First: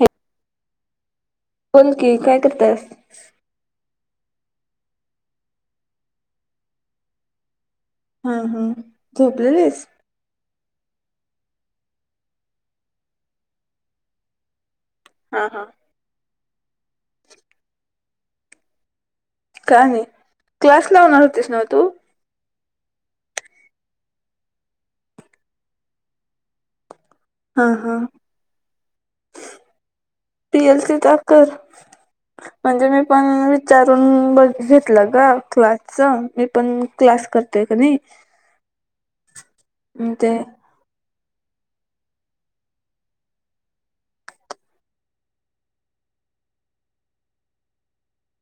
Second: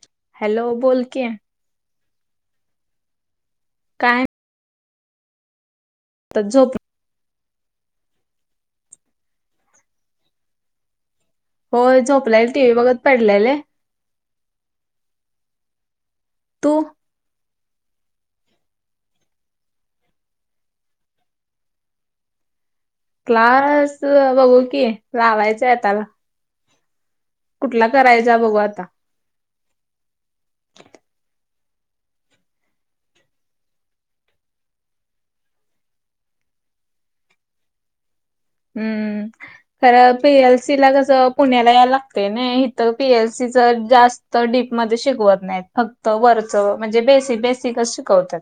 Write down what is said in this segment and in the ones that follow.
हे हॅलो बोल की. बोल की काय करताय. काय नाही. आता जो- हा हा झोपलेलीस. होय झोपलेले टी व्ही बघत पडलेले. हा हा तु [unintelligible] काय नाही क्लास लावनर होतेस नव तू? क्लास बघू की लावायचंय आता. कुठंला करायचा बघू आता. पी एल सी चा कर म्हणजे मी पण विचारून बघ घेतलं गं क्लासच मी पण क्लास कर ते कणी हम्म ते खर [unintelligible] सी ला कस पुण्याला याला लागत नाही इथ पी एल सी च जास्त डीपमध्ये शिकवत नाहीत फ क्त वरचं म्हणजे बेसिक बेसिकच शिकवतात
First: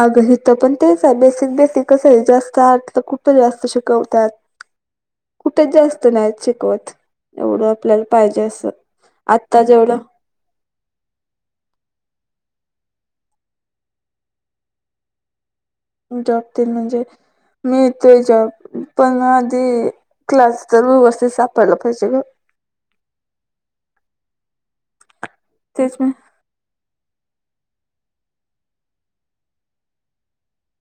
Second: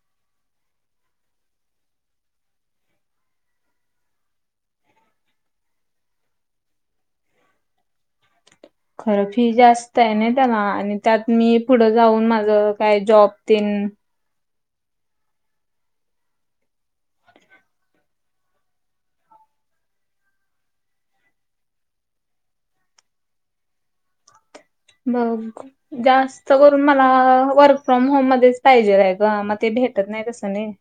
अग हित पण तेच आहे बेसिक बेसिक कसं आहे जास्त आतलं कुठ जास्त शिकवतात कुठे जास्त नाही शिकवत एवढं आपल्याला पाहिजे असं खरं फी आत्ता जेवढं जास्त आहे ना त्याला आणि त्यात मी पुढं जाऊन माझ काय जॉब तेन जॉब तेन म्हणजे मी ते जॉब पण आधी क्लास तर व्यवस्थित सापडला पाहिजे ग तेच हम्म, मी जास्त करून मला वर्क फ्रॉम होम मध्येच पाहिजे आहे ग मग ते भेटत नाही कसं नाही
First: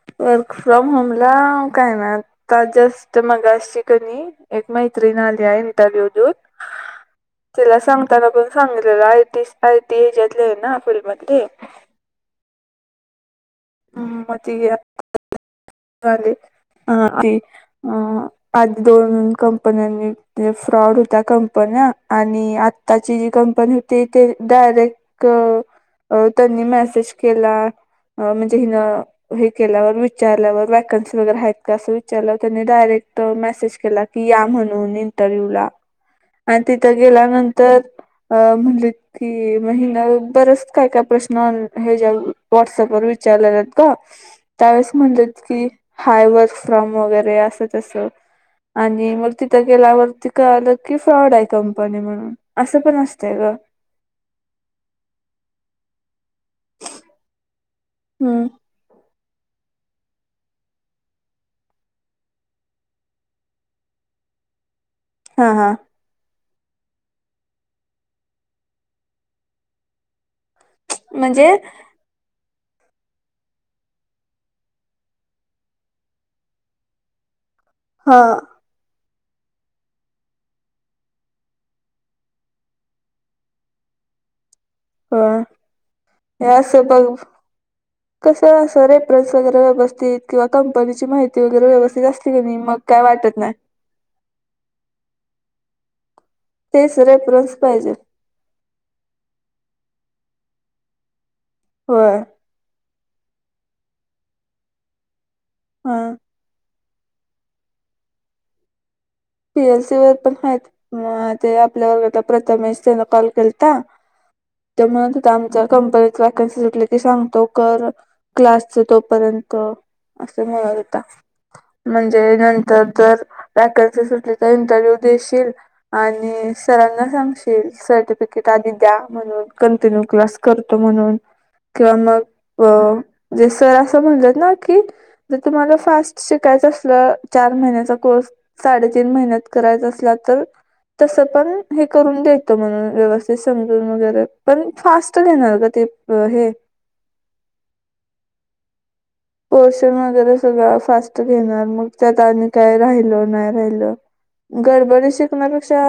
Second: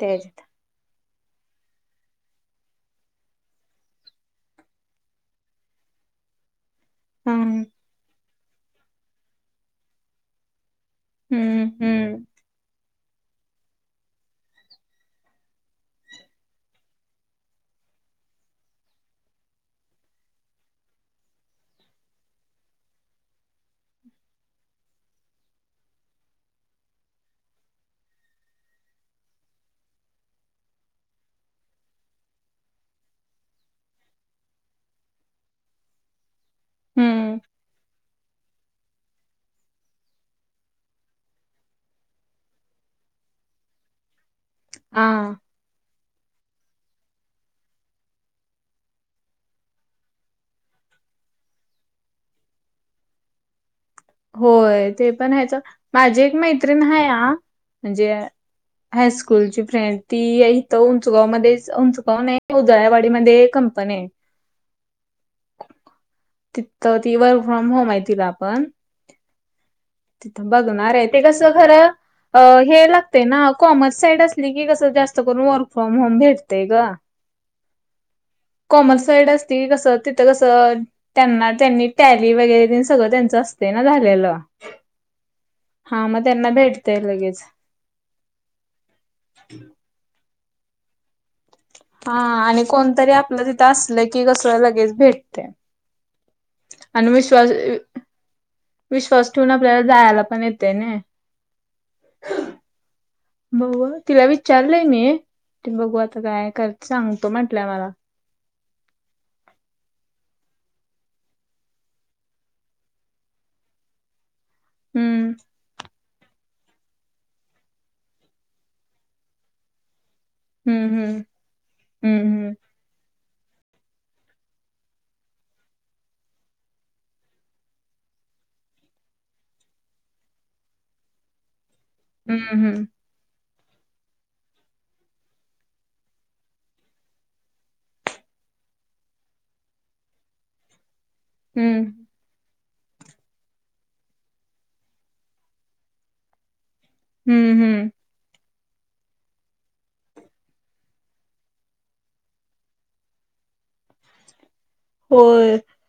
त्या ह्याच्यात वर्क फ्रॉम होमला काय ना आता जस्ट मगाशी कणी एक मैत्रीण आली [unintelligible] [unintelligible] हम्म तिला सांगताना पण सांगितलेलं आय टी आय टी हेच्या तले आहे ना फील्डमधले हम्म हम्म [unintelligible] झाले ह ते अ [unintelligible] आधी दोन कंपन्यांनी फ्रॉड होता कंपन्या आणि आ ताची जी कंपनी होती ते डायरेक्ट अ त्यांनी मेसेज केला अ म्हणजे हिन हे केल्यावर विचारल्यावर वॅकन्सी वगैरे आहेत का असं विचारल्यावर त्यांनी डायरेक्ट मेसेज केला की या म्हणून इंटरव्हिवला. आण तिथं हम्म गेल्यानंतर अ म्हणली की म हीन बरच काय काय प्रश्न हेज्या व्हॉट्सअपवर विचारलेलेत गं त्यावेळेस हा म्हणलेत की हाय वर्क फ्रॉम वगैरे असं तसं आणि मग तिथं गेल्यावर ते कळलं की फ्रॉड आहे कंपनी म्हणून असं पण असतंय ग होय ते पण आहेच माझी एक मैत्रिण हाया म्हणजे हम्म हायस्कूलची फ्रेंड ती इथं उंचगाव मध्येच उंचगाव नाही उजळायवाडीमधे कंपनी आहे. हा, हा. तीथ ती वर्क फ्रॉम होम आहे तिला पण तिथं बघणार आहे ते म्हणजे कसं खरं अ हे लागतय ना कॉमर्स साईड आसली की कसं जास्त करून वर्क फ्रॉम होम भेटतय गं. हां. कॉमर्स साईड असती कसं तिथं कसं त्यांना त्यांनी टॅली वगैरे तेन सगळं त्यांच असतय ना झालेलं. ह हा म हे तेंना असं भेटतय बघ लगेच. कसं असं रेफ्रन्स वगैरे व्यवस्थित किंवा कंपनीची माहि ती वगैरे व्यवस्थित हा आसली कनी आणि मग काय कोणतरी वाटत आपलं नाय. तिथं असलं की कस लगेच भेटतय. तेच आणि विश्वास रेफरन्स पाहिजे विश्वास ठेवून आपल्याला जायाला पण येतय नय. व्हय. मग बघू तिला विचारलय मी ते बघू हा आता काय कर सांगतो म्हंटल्या मला. पी. एल. सी वर पण हायत म ते आपल्या वर्गातला प्रथमेश त्यान कॉल केलता. त्यो म्हणत हम्म होता आमच्या कंपनीत वॅकन्सी सुटली की सांगतो कर क्लासच तोपर्यंत. आस म्हणत हम्म होता हम्म. म्हणजे हम्म नंतर जर व्हॅकनसिज तेचा इंटरव्ह्यूव देशील आणि सरांना सांगशील सर्टिफिकेट आधी द्या म्हणून कंटिन्यू क्लास करतो म्हणून किंवा हम्म हम्म मग जे सर अस म्हणलेत ना की जर तुम्हाला फास्ट शिकायच असल चार महिन्याचा कोर्स साडेचा तीन महिन्यात करायच आसला तर तस पण हे हम्म करून दे तो म्हणून व्यवस्थित समजून वगैरे पण फास्ट घेणार ग ते हे हम्म हम्म. पोर्शन वगैरे सगळ फास्ट घेणार मग त्यात आणि काय राहिल नाही राहिल गडबडीत होय. शिकण्यापेक्षा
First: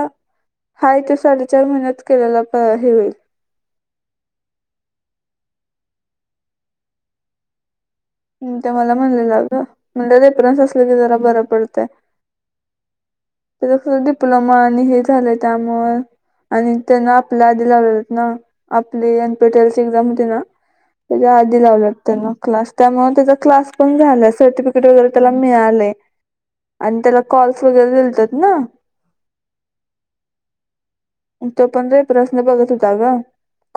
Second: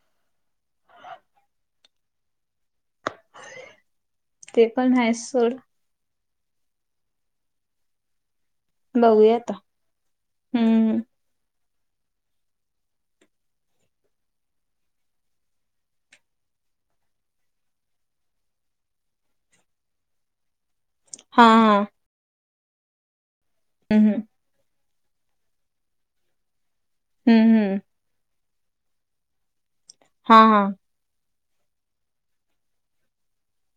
हाय ते साडेचार महिन्यात केलेला हे होईल. ते पण हाय सोड. ते मला बघूया म्हणलेला आता ग म्हणजे रेफरन्स असल की हम्म जरा बर पडतय. त्याज खर डिप्लोमा आणि हे झालय त्यामुळ आणि त्यान आपल्या आधी लावलेत ना आपले एन. पी. टेल्सची एक्झाम होती ना त्याच्या हा आधी हा लावल्यात त्यान क्लास त्यामुळ तेज क्लास पण हम्म हम्म. झाला सर्टिफी किट वगैरे त्याला मिळालय आणि त्याला हम्म, कॉल्स हम्म. वगैरे दिलतेत ना हां, हां. तो पण रेफरन्स ने बघत होता ग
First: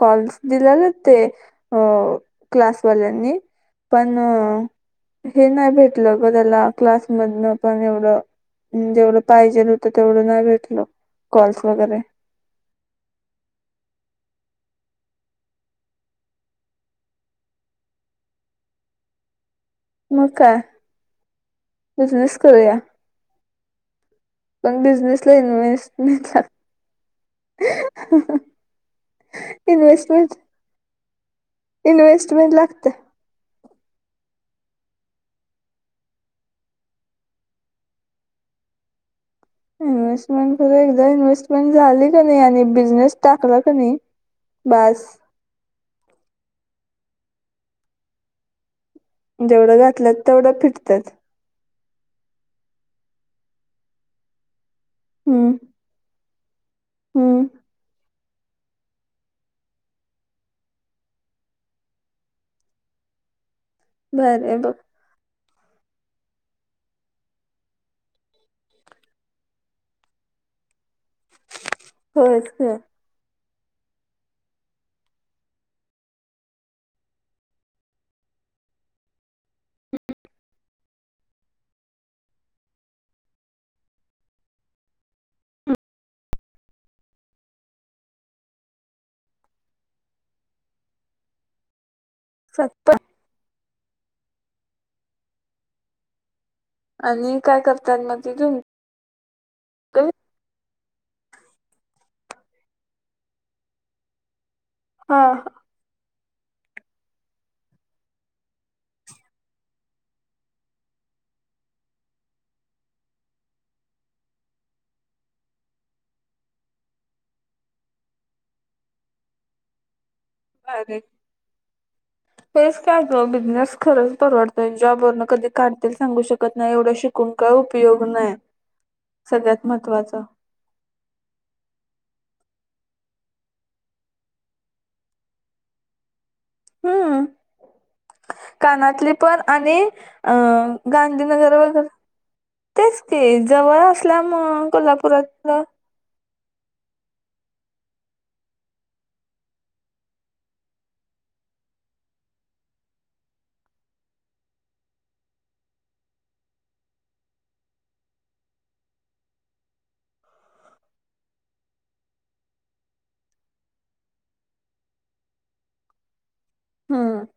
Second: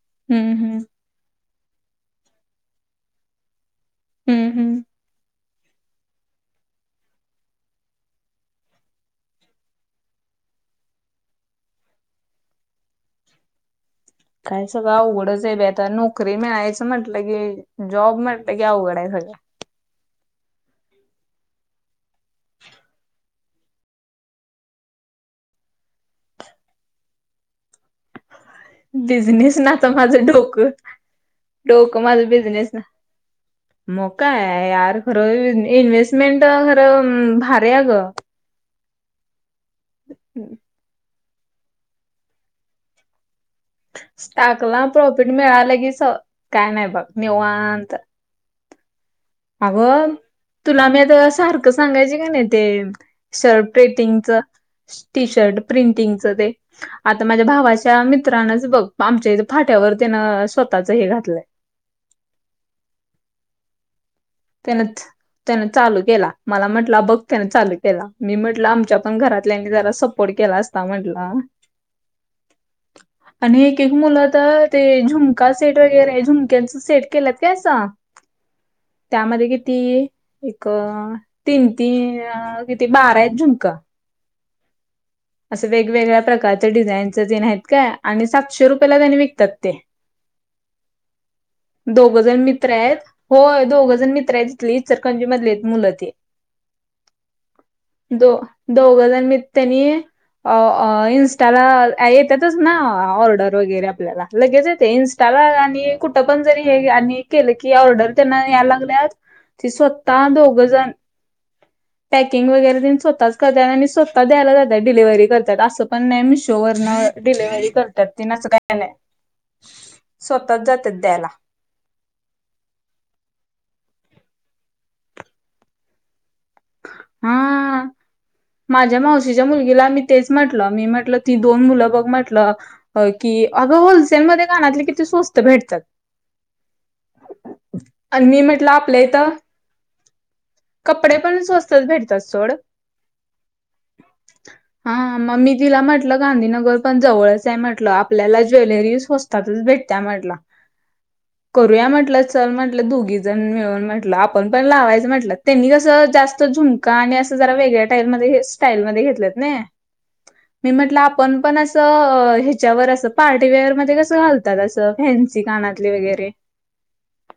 कॉल्स हम्म, हम्म. दिल्यालेत. ते अ क्लासवाल्यानी पण हम्म, हम्म. हे नाही भेटल ग त्याला क्लासमधन पण एवढ जेवढ पाहिजेल होत तेवढ नाही भेटल कॉल्स वगैरे. काय सगळ अवघडच आहे बाई आता नोकरी मिळायच म्हटल की जॉब म्हटल की अवघड आहे सगळ. मग काय बिझनेस करुया. पण बिझनेसला इन्वस्टमेंट ला बिझनेस ना तर माझ डोक डोक माझ इन्व्हेस्टमेंट बिझनेस ना लागते मग काय आहे यार खर ई इनेस्टमेंट खर भारीय अग. इन्व्हेस्टमेंट खर एकदा इन्हेस्टमेंट झाली का नाही आणि बिझनेस टाकला कि नाही बास आणि मिळाल की स काय नाही बघ निवांत. जेवढं अगं घातलं तेवढं तुला मी फिटतात आता सारख सांगायचे का नाही ते शर्ट प्रेटिंगच टी हम्म शर्ट प्रिंटिंगचं ते आता हम्म माझ्या भावाच्या मित्रानच बघ आमच्या हीत फाट्यावर त्यानं स्वतःच हे घातलय. बरं त्यानच त्यान चालू केला मला म्हटला बघ त्यान चालू केला मी म्हटल आमच्या पण घरातल्यानी जरा सपोर्ट केला आसता ता म्हंटला. होयच की आणि एक एक मुलं तर ते झुमका सेट वगैरे झुमक्यांच सेट केलेत काय असा त्यामध्ये किती एक तीन तीन किती बारा आहेत झुंमका. अस वेगवेगळ्या प्रकारच्या डिझाईनच जन आहेत काय आणि सातशे रुपयाेला त्यानी विकतात ते [inaudible] दोघ जण मित्र सप्पा आहेत होय दोघजण मित्र आहेत तिथली इचलंकरजी मधलीयत मुलं ती आजुन काय करतात मग तिथून दोघं जण मित्तनी अ अ इंस्टाला आ येतातच ना ऑर्डर वगैरे आपल्याला लगेच येतय हा इंस्टाला आणी कुठं पण जरी हे आणि केलं की ऑर्डर त्यांना यायला लागल्यात ते स्वतः दोघजण पॅकिंग वगैरे तेन स्वतःच करतात आणि स्वतः द्यायला जातात डिलेव्हरी करतात असं पण नाही मिशोवरन डिलिव्हरी करतात ती नच काय नाही [inaudible] स्वतःच जात्यात द्यायला हेच काय गं बिझनेस खरंच परवडतय जॉबवर न कधी काढतील सांगू शकत नाही एवढं शिक कुण काय हा उपयोग नाही, सगळ्यात महत्वाच तुला मी म्हटलं ती दोन मुलं बघ म्हटलं होय की, अगं होलसेलमध्ये कानातले किती स्वस्त भेटतात हुम्, आणि मी म्हटलं आपल्या कानातली इथं पण आणि अ कपडे पण गांधीनगरवर वर स्वस्तच भेटतात सोड तेच की जवळ असल्यामुळ कोल्हापुरातन ल गांधीनगर पण जवळचं म्हटलं आपल्याला ज्वेलरी स्वस्तातच भेटत्या म्हटलं [inaudible] करूया म्हटलं चल म्हटलं दोघी जण मिळून म्हटलं आपण पण लावायचं म्हटलं त्यांनी कसं जास ते झुमका आणि असं जरा वेगळ्या टाईप मध्ये हे स्टाईल मध्ये घेतलेत ना मी म्हटलं आपण पण असं ह्याच्यावर असं पार्टीवेअरमध्ये कसं घालं तर असं फॅन्सी कानातले वगैरे हुम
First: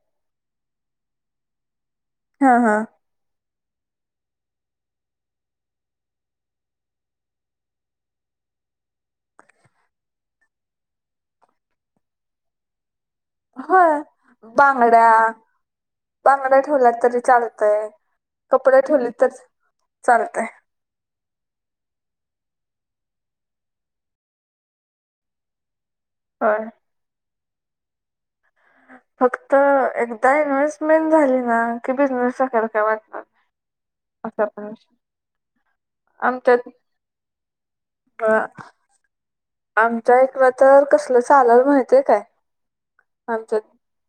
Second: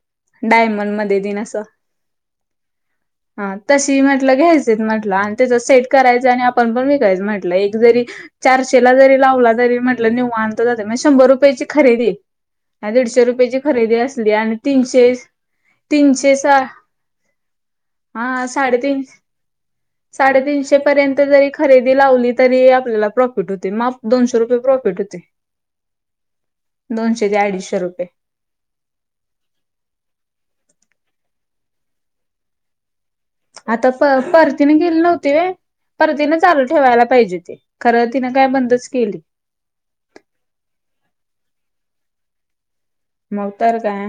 डायमंड मध्ये दिन असं ह ह हा तशी म्हटलं घ्यायचेत म्हटलं आणि त्याच सेट करायचं आणि आपण पण विकायचं म्हटलं एक जरी चारशेला जरी लावला तरी म्हटलं निवांत जाते मी शंभर रुपयाची खरेदी आ दीडशे रुपयाची खरेदी होय असली आणि तीनशे बांगड्या तीनशे सहा, बांगड्या ठेवल्या तरी चालतय हा कपडे साडेतीनश ठेवले तर चालतय साडेतीनशे तीनशे पर्यंत जरी खरेदी लावली तरी आपल्याला प्रॉफिट होते मा दोनशे रुपये प्रॉफिट होते हा दोनशे ते अडीचशे रुपये फक्त एकदा इन्व्हेस्टमेंट झाली ना की बिझनेस टाकायला काय वाटत आता प परतीनं गेलल होतय व्हय परतीनं चालू आमच्यात ठेवायला पाहिजे होती, खरं तिनं काय बंदच केली आमच्या ईकडं तर कसलं चालल माहितीय काय मग आमच्या तर काय,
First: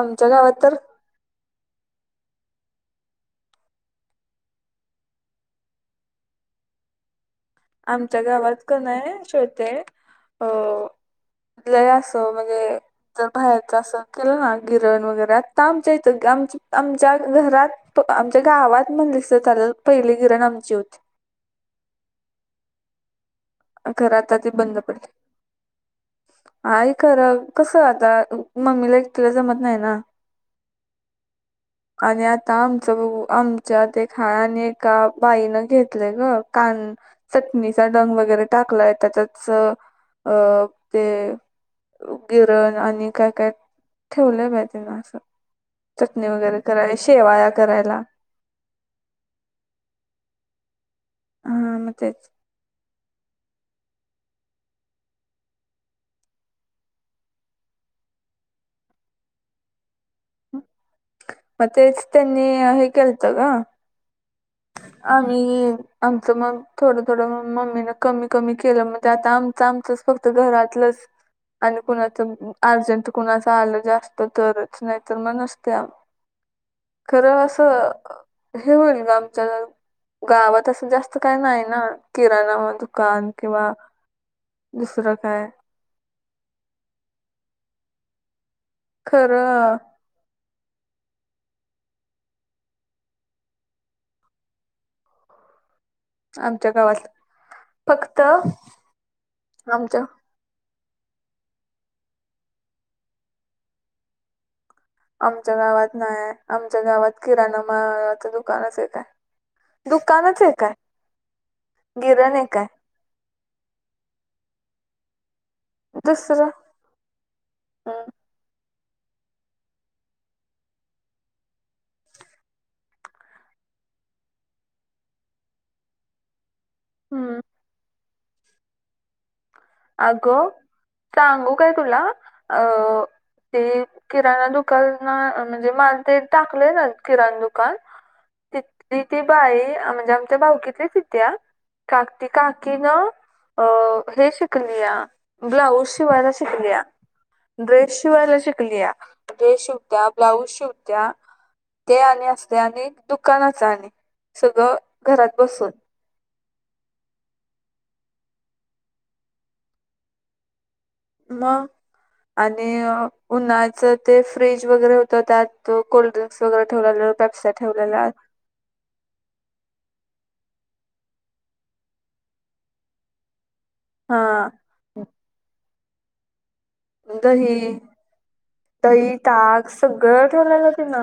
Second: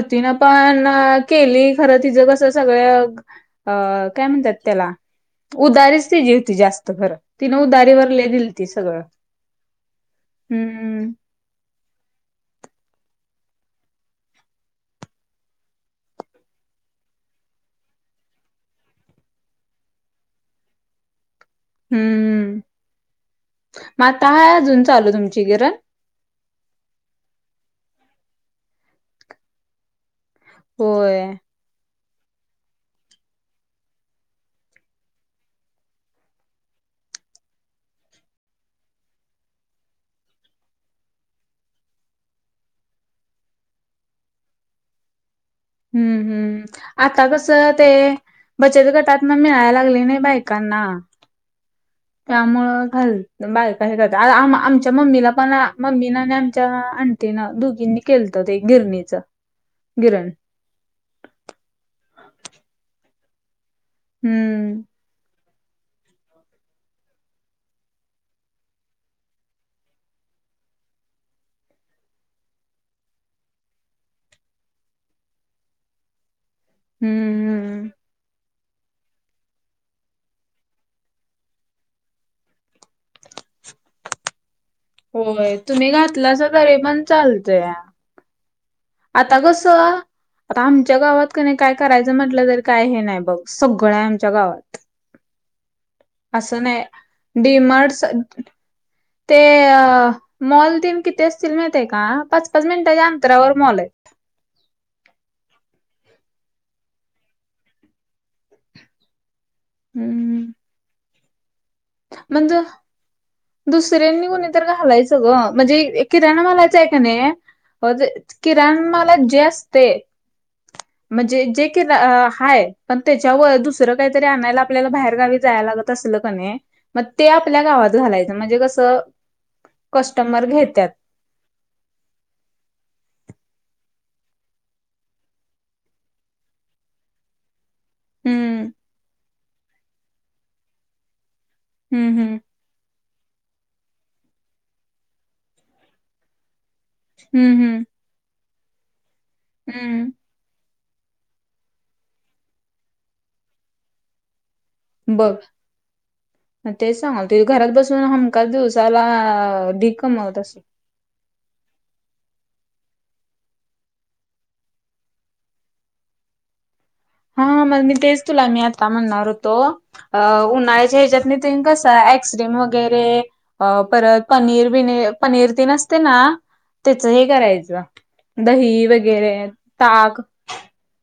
आमच्या गावात तर पाण केली खरं तिचं कसं सगळ.. अ काय म्हणत्यात त्याला उदारीच केली होती जास्त खरं तिनं उदारीवर आमच्या लई गावात दिलती का सगळं, नाही श्वेते हम्म लई असं म्हणजे जर बाहेरच असं केलं ना गिरण वगैरे आत्ता आमच्या इथं ग.. आमचं आमच्या घरात त आमच्या गावात म्हणलीस तर चालल पहिली गिरण आमची होती. हम्म म खरं आत्ता आता ती हाय अजून चालू तुमची गिरण? आहे खरं कसं आता मम्मीला एकटीला जमत नाही ना. होय. ह [inaudible] आणि आता आमचं बघू आमच्यात एक हाय आणि एका बाईनं घेतलय ग कान चटणीचा डंग वगैरे टाकलाय त्याच्यातच अं ते गिरण आणि काय काय ठेवलय बाई तिनं असं. हम्म चटणी वगैरे कराय हम्म आता शेवाया कसं ते करायला. बचत गटातनं मिळाय लागलय नाही बायकांना. हा म ते त्यामुळे घाल बायका हे करतात आ-आम-आमच्या मम्मीला पण मम्मीनं आणि आमच्या आंट टीन दोघींनी केलतं एक गिरणीच गिरण. म तेच तेंनी हे केलतं ग. हम्म. आणि आमचं मग थोडंथोडं मम्मीने कमी कमी केलं म ते आता आमचं आमचंच फक्त घरातलंच आणि कुणाचं अर्जंट कुणाचं आलं जास्त तरच नाहीतर मग नसते. खरं हम्म हम्म. असं हे होईल गम तर गावात असं जास्त काही नाही ना किराणा दुकान किंवा दुसरं काय होय तुम्ही घातलासा तरी पण चालतंया. आता कसं खरं आता आमच्या गावात कनी काय करायचं म्हटलं तरी काय हे नाही बघ सगळं आहे आमच्या गावात. [inaudible] असं गावात नाही डीमार्ट्स फक्त ते आमच्या मॉल तेन किती असतील माहिताये का पाच पाच मिनटांच्या अंतरावर मॉल आहेत. आमच्या गावात नाही हाय आमच्या गावात किराणा मालाचं दुकानच एक हाय. दुकानच एक हाय. म्हणज दुसऱ्यांनी कुणी तर घालायचं. अगं म्हणजे दुसरं किराणमालाचं आहे का नाही अ जे किराणामालात जे असतय ह [inaudible] म्हणजे जे के अ हाय पण त्याच्यावर दुसरं काहीतरी आणायला आपल्याला बाहेर गावी जायला लागत तसलं कनी म ते हम्म आपल्या गावात घालायचं म्हणजे कसं कस्टमर अगं घेत्यात कांगू काय तुला अ ते किराणा दुकाना म्हणजे माल ते टाकले ना किराणा दुक कान हम्म तीत ती बाई म्हणजे आमच्या भाऊकीतलीच इत्या काक हम्म ती हम्म काकी न अ हे शिक कलीया ब्लाऊज शिवायला शिकलीया हम्म हम्म ड्रेस शिवायला शिकलीया. ड्रेस शिवत्या हम्म ब्लाऊज शिव त्या ते आणि असते आणि दुकानचा आणि सगळं बघ. घरात बसून म तेच सांगालते घरात बसून हमखास दिवसाला ढीग कमवत असल. म. आणि उन्हाळचं ते फ्रीज वगैरे होतं त्यात कोल्ड्रिंक्स वगैरे ठेवलेलं. हा पेप्स्या मग मी, ठेवलेला तेच तुला मी आता म्हणणार होतो. अ उन्हाळ्याच्या हेच्यातनी तीन कसं आईस्क्रीम वगैरे अ परत हा पनीर बी पनीर तेन असतय ना. त्याच हे दही, करायचं दही, वगैरे ताक ताक सगळं ठेवल्याल तिन.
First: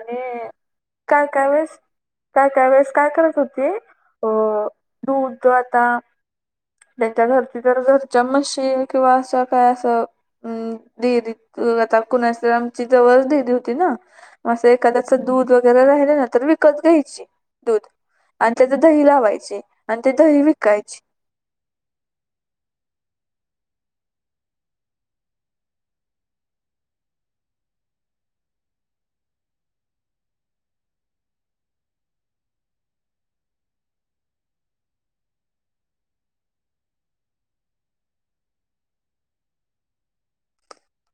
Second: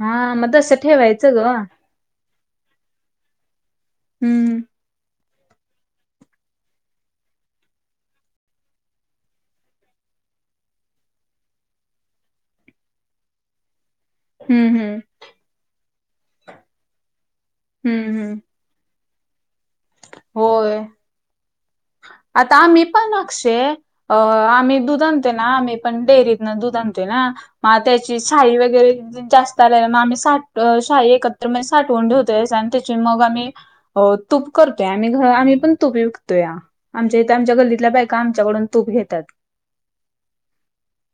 हा मग तसं ठेवायचं ग कायकायवेेळेस, काय काय वेळेस काय करत होती. अ. हम्म दूध अ आता त्याच्या घरची जर, घरच्या मशी किंवा असं काय अस तर डेअरी त अ आता कुणाच, आमची जवळच डेअरी होती ना? आसं हम्म हम्म एखाद्याच दूध वगैरे राहिलं ना, तर विकत घ्यायची दूध हम्म हम्म आणि त्याच दही लावायची आणि ते दही होय विकायची. आता आम्ही पण आक्षे अ आम्ही दूध आणतय ना, आम्ही पण डेअरीतन दूध आणतय ना. मा त्याची सायि वगैरे जास्त आल्याली मग आम्ही साठ शाई एकत्र म्हणजे साठवून ठेवतोय आणि त्याची मग आम्ही अ तूप करतोय आम्ही घर, आम्ही पण तूप विकतोया. आमच्या इथं आमच्या गल्लीतल्या बायका आमच्याकडून तूप घेत्यात.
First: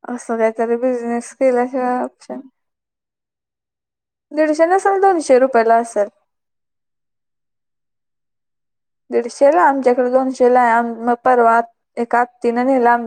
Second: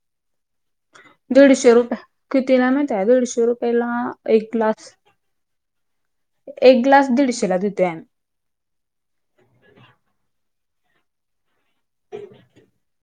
असं काहीतरी बिझनेस दीडशे रुपय, केल्याशिवाय ऑप्शन किती ला माहित हाय? दीडशे रुपय ला दीडशे नसल, दोनशे रुपयला असल. एक ग्लास दीडशेला देतोय आम्ही. दीडशे ला, आमच्याकडे दोनशे ला हाय, मग परवा आ एक एका आतीन न्हेल आम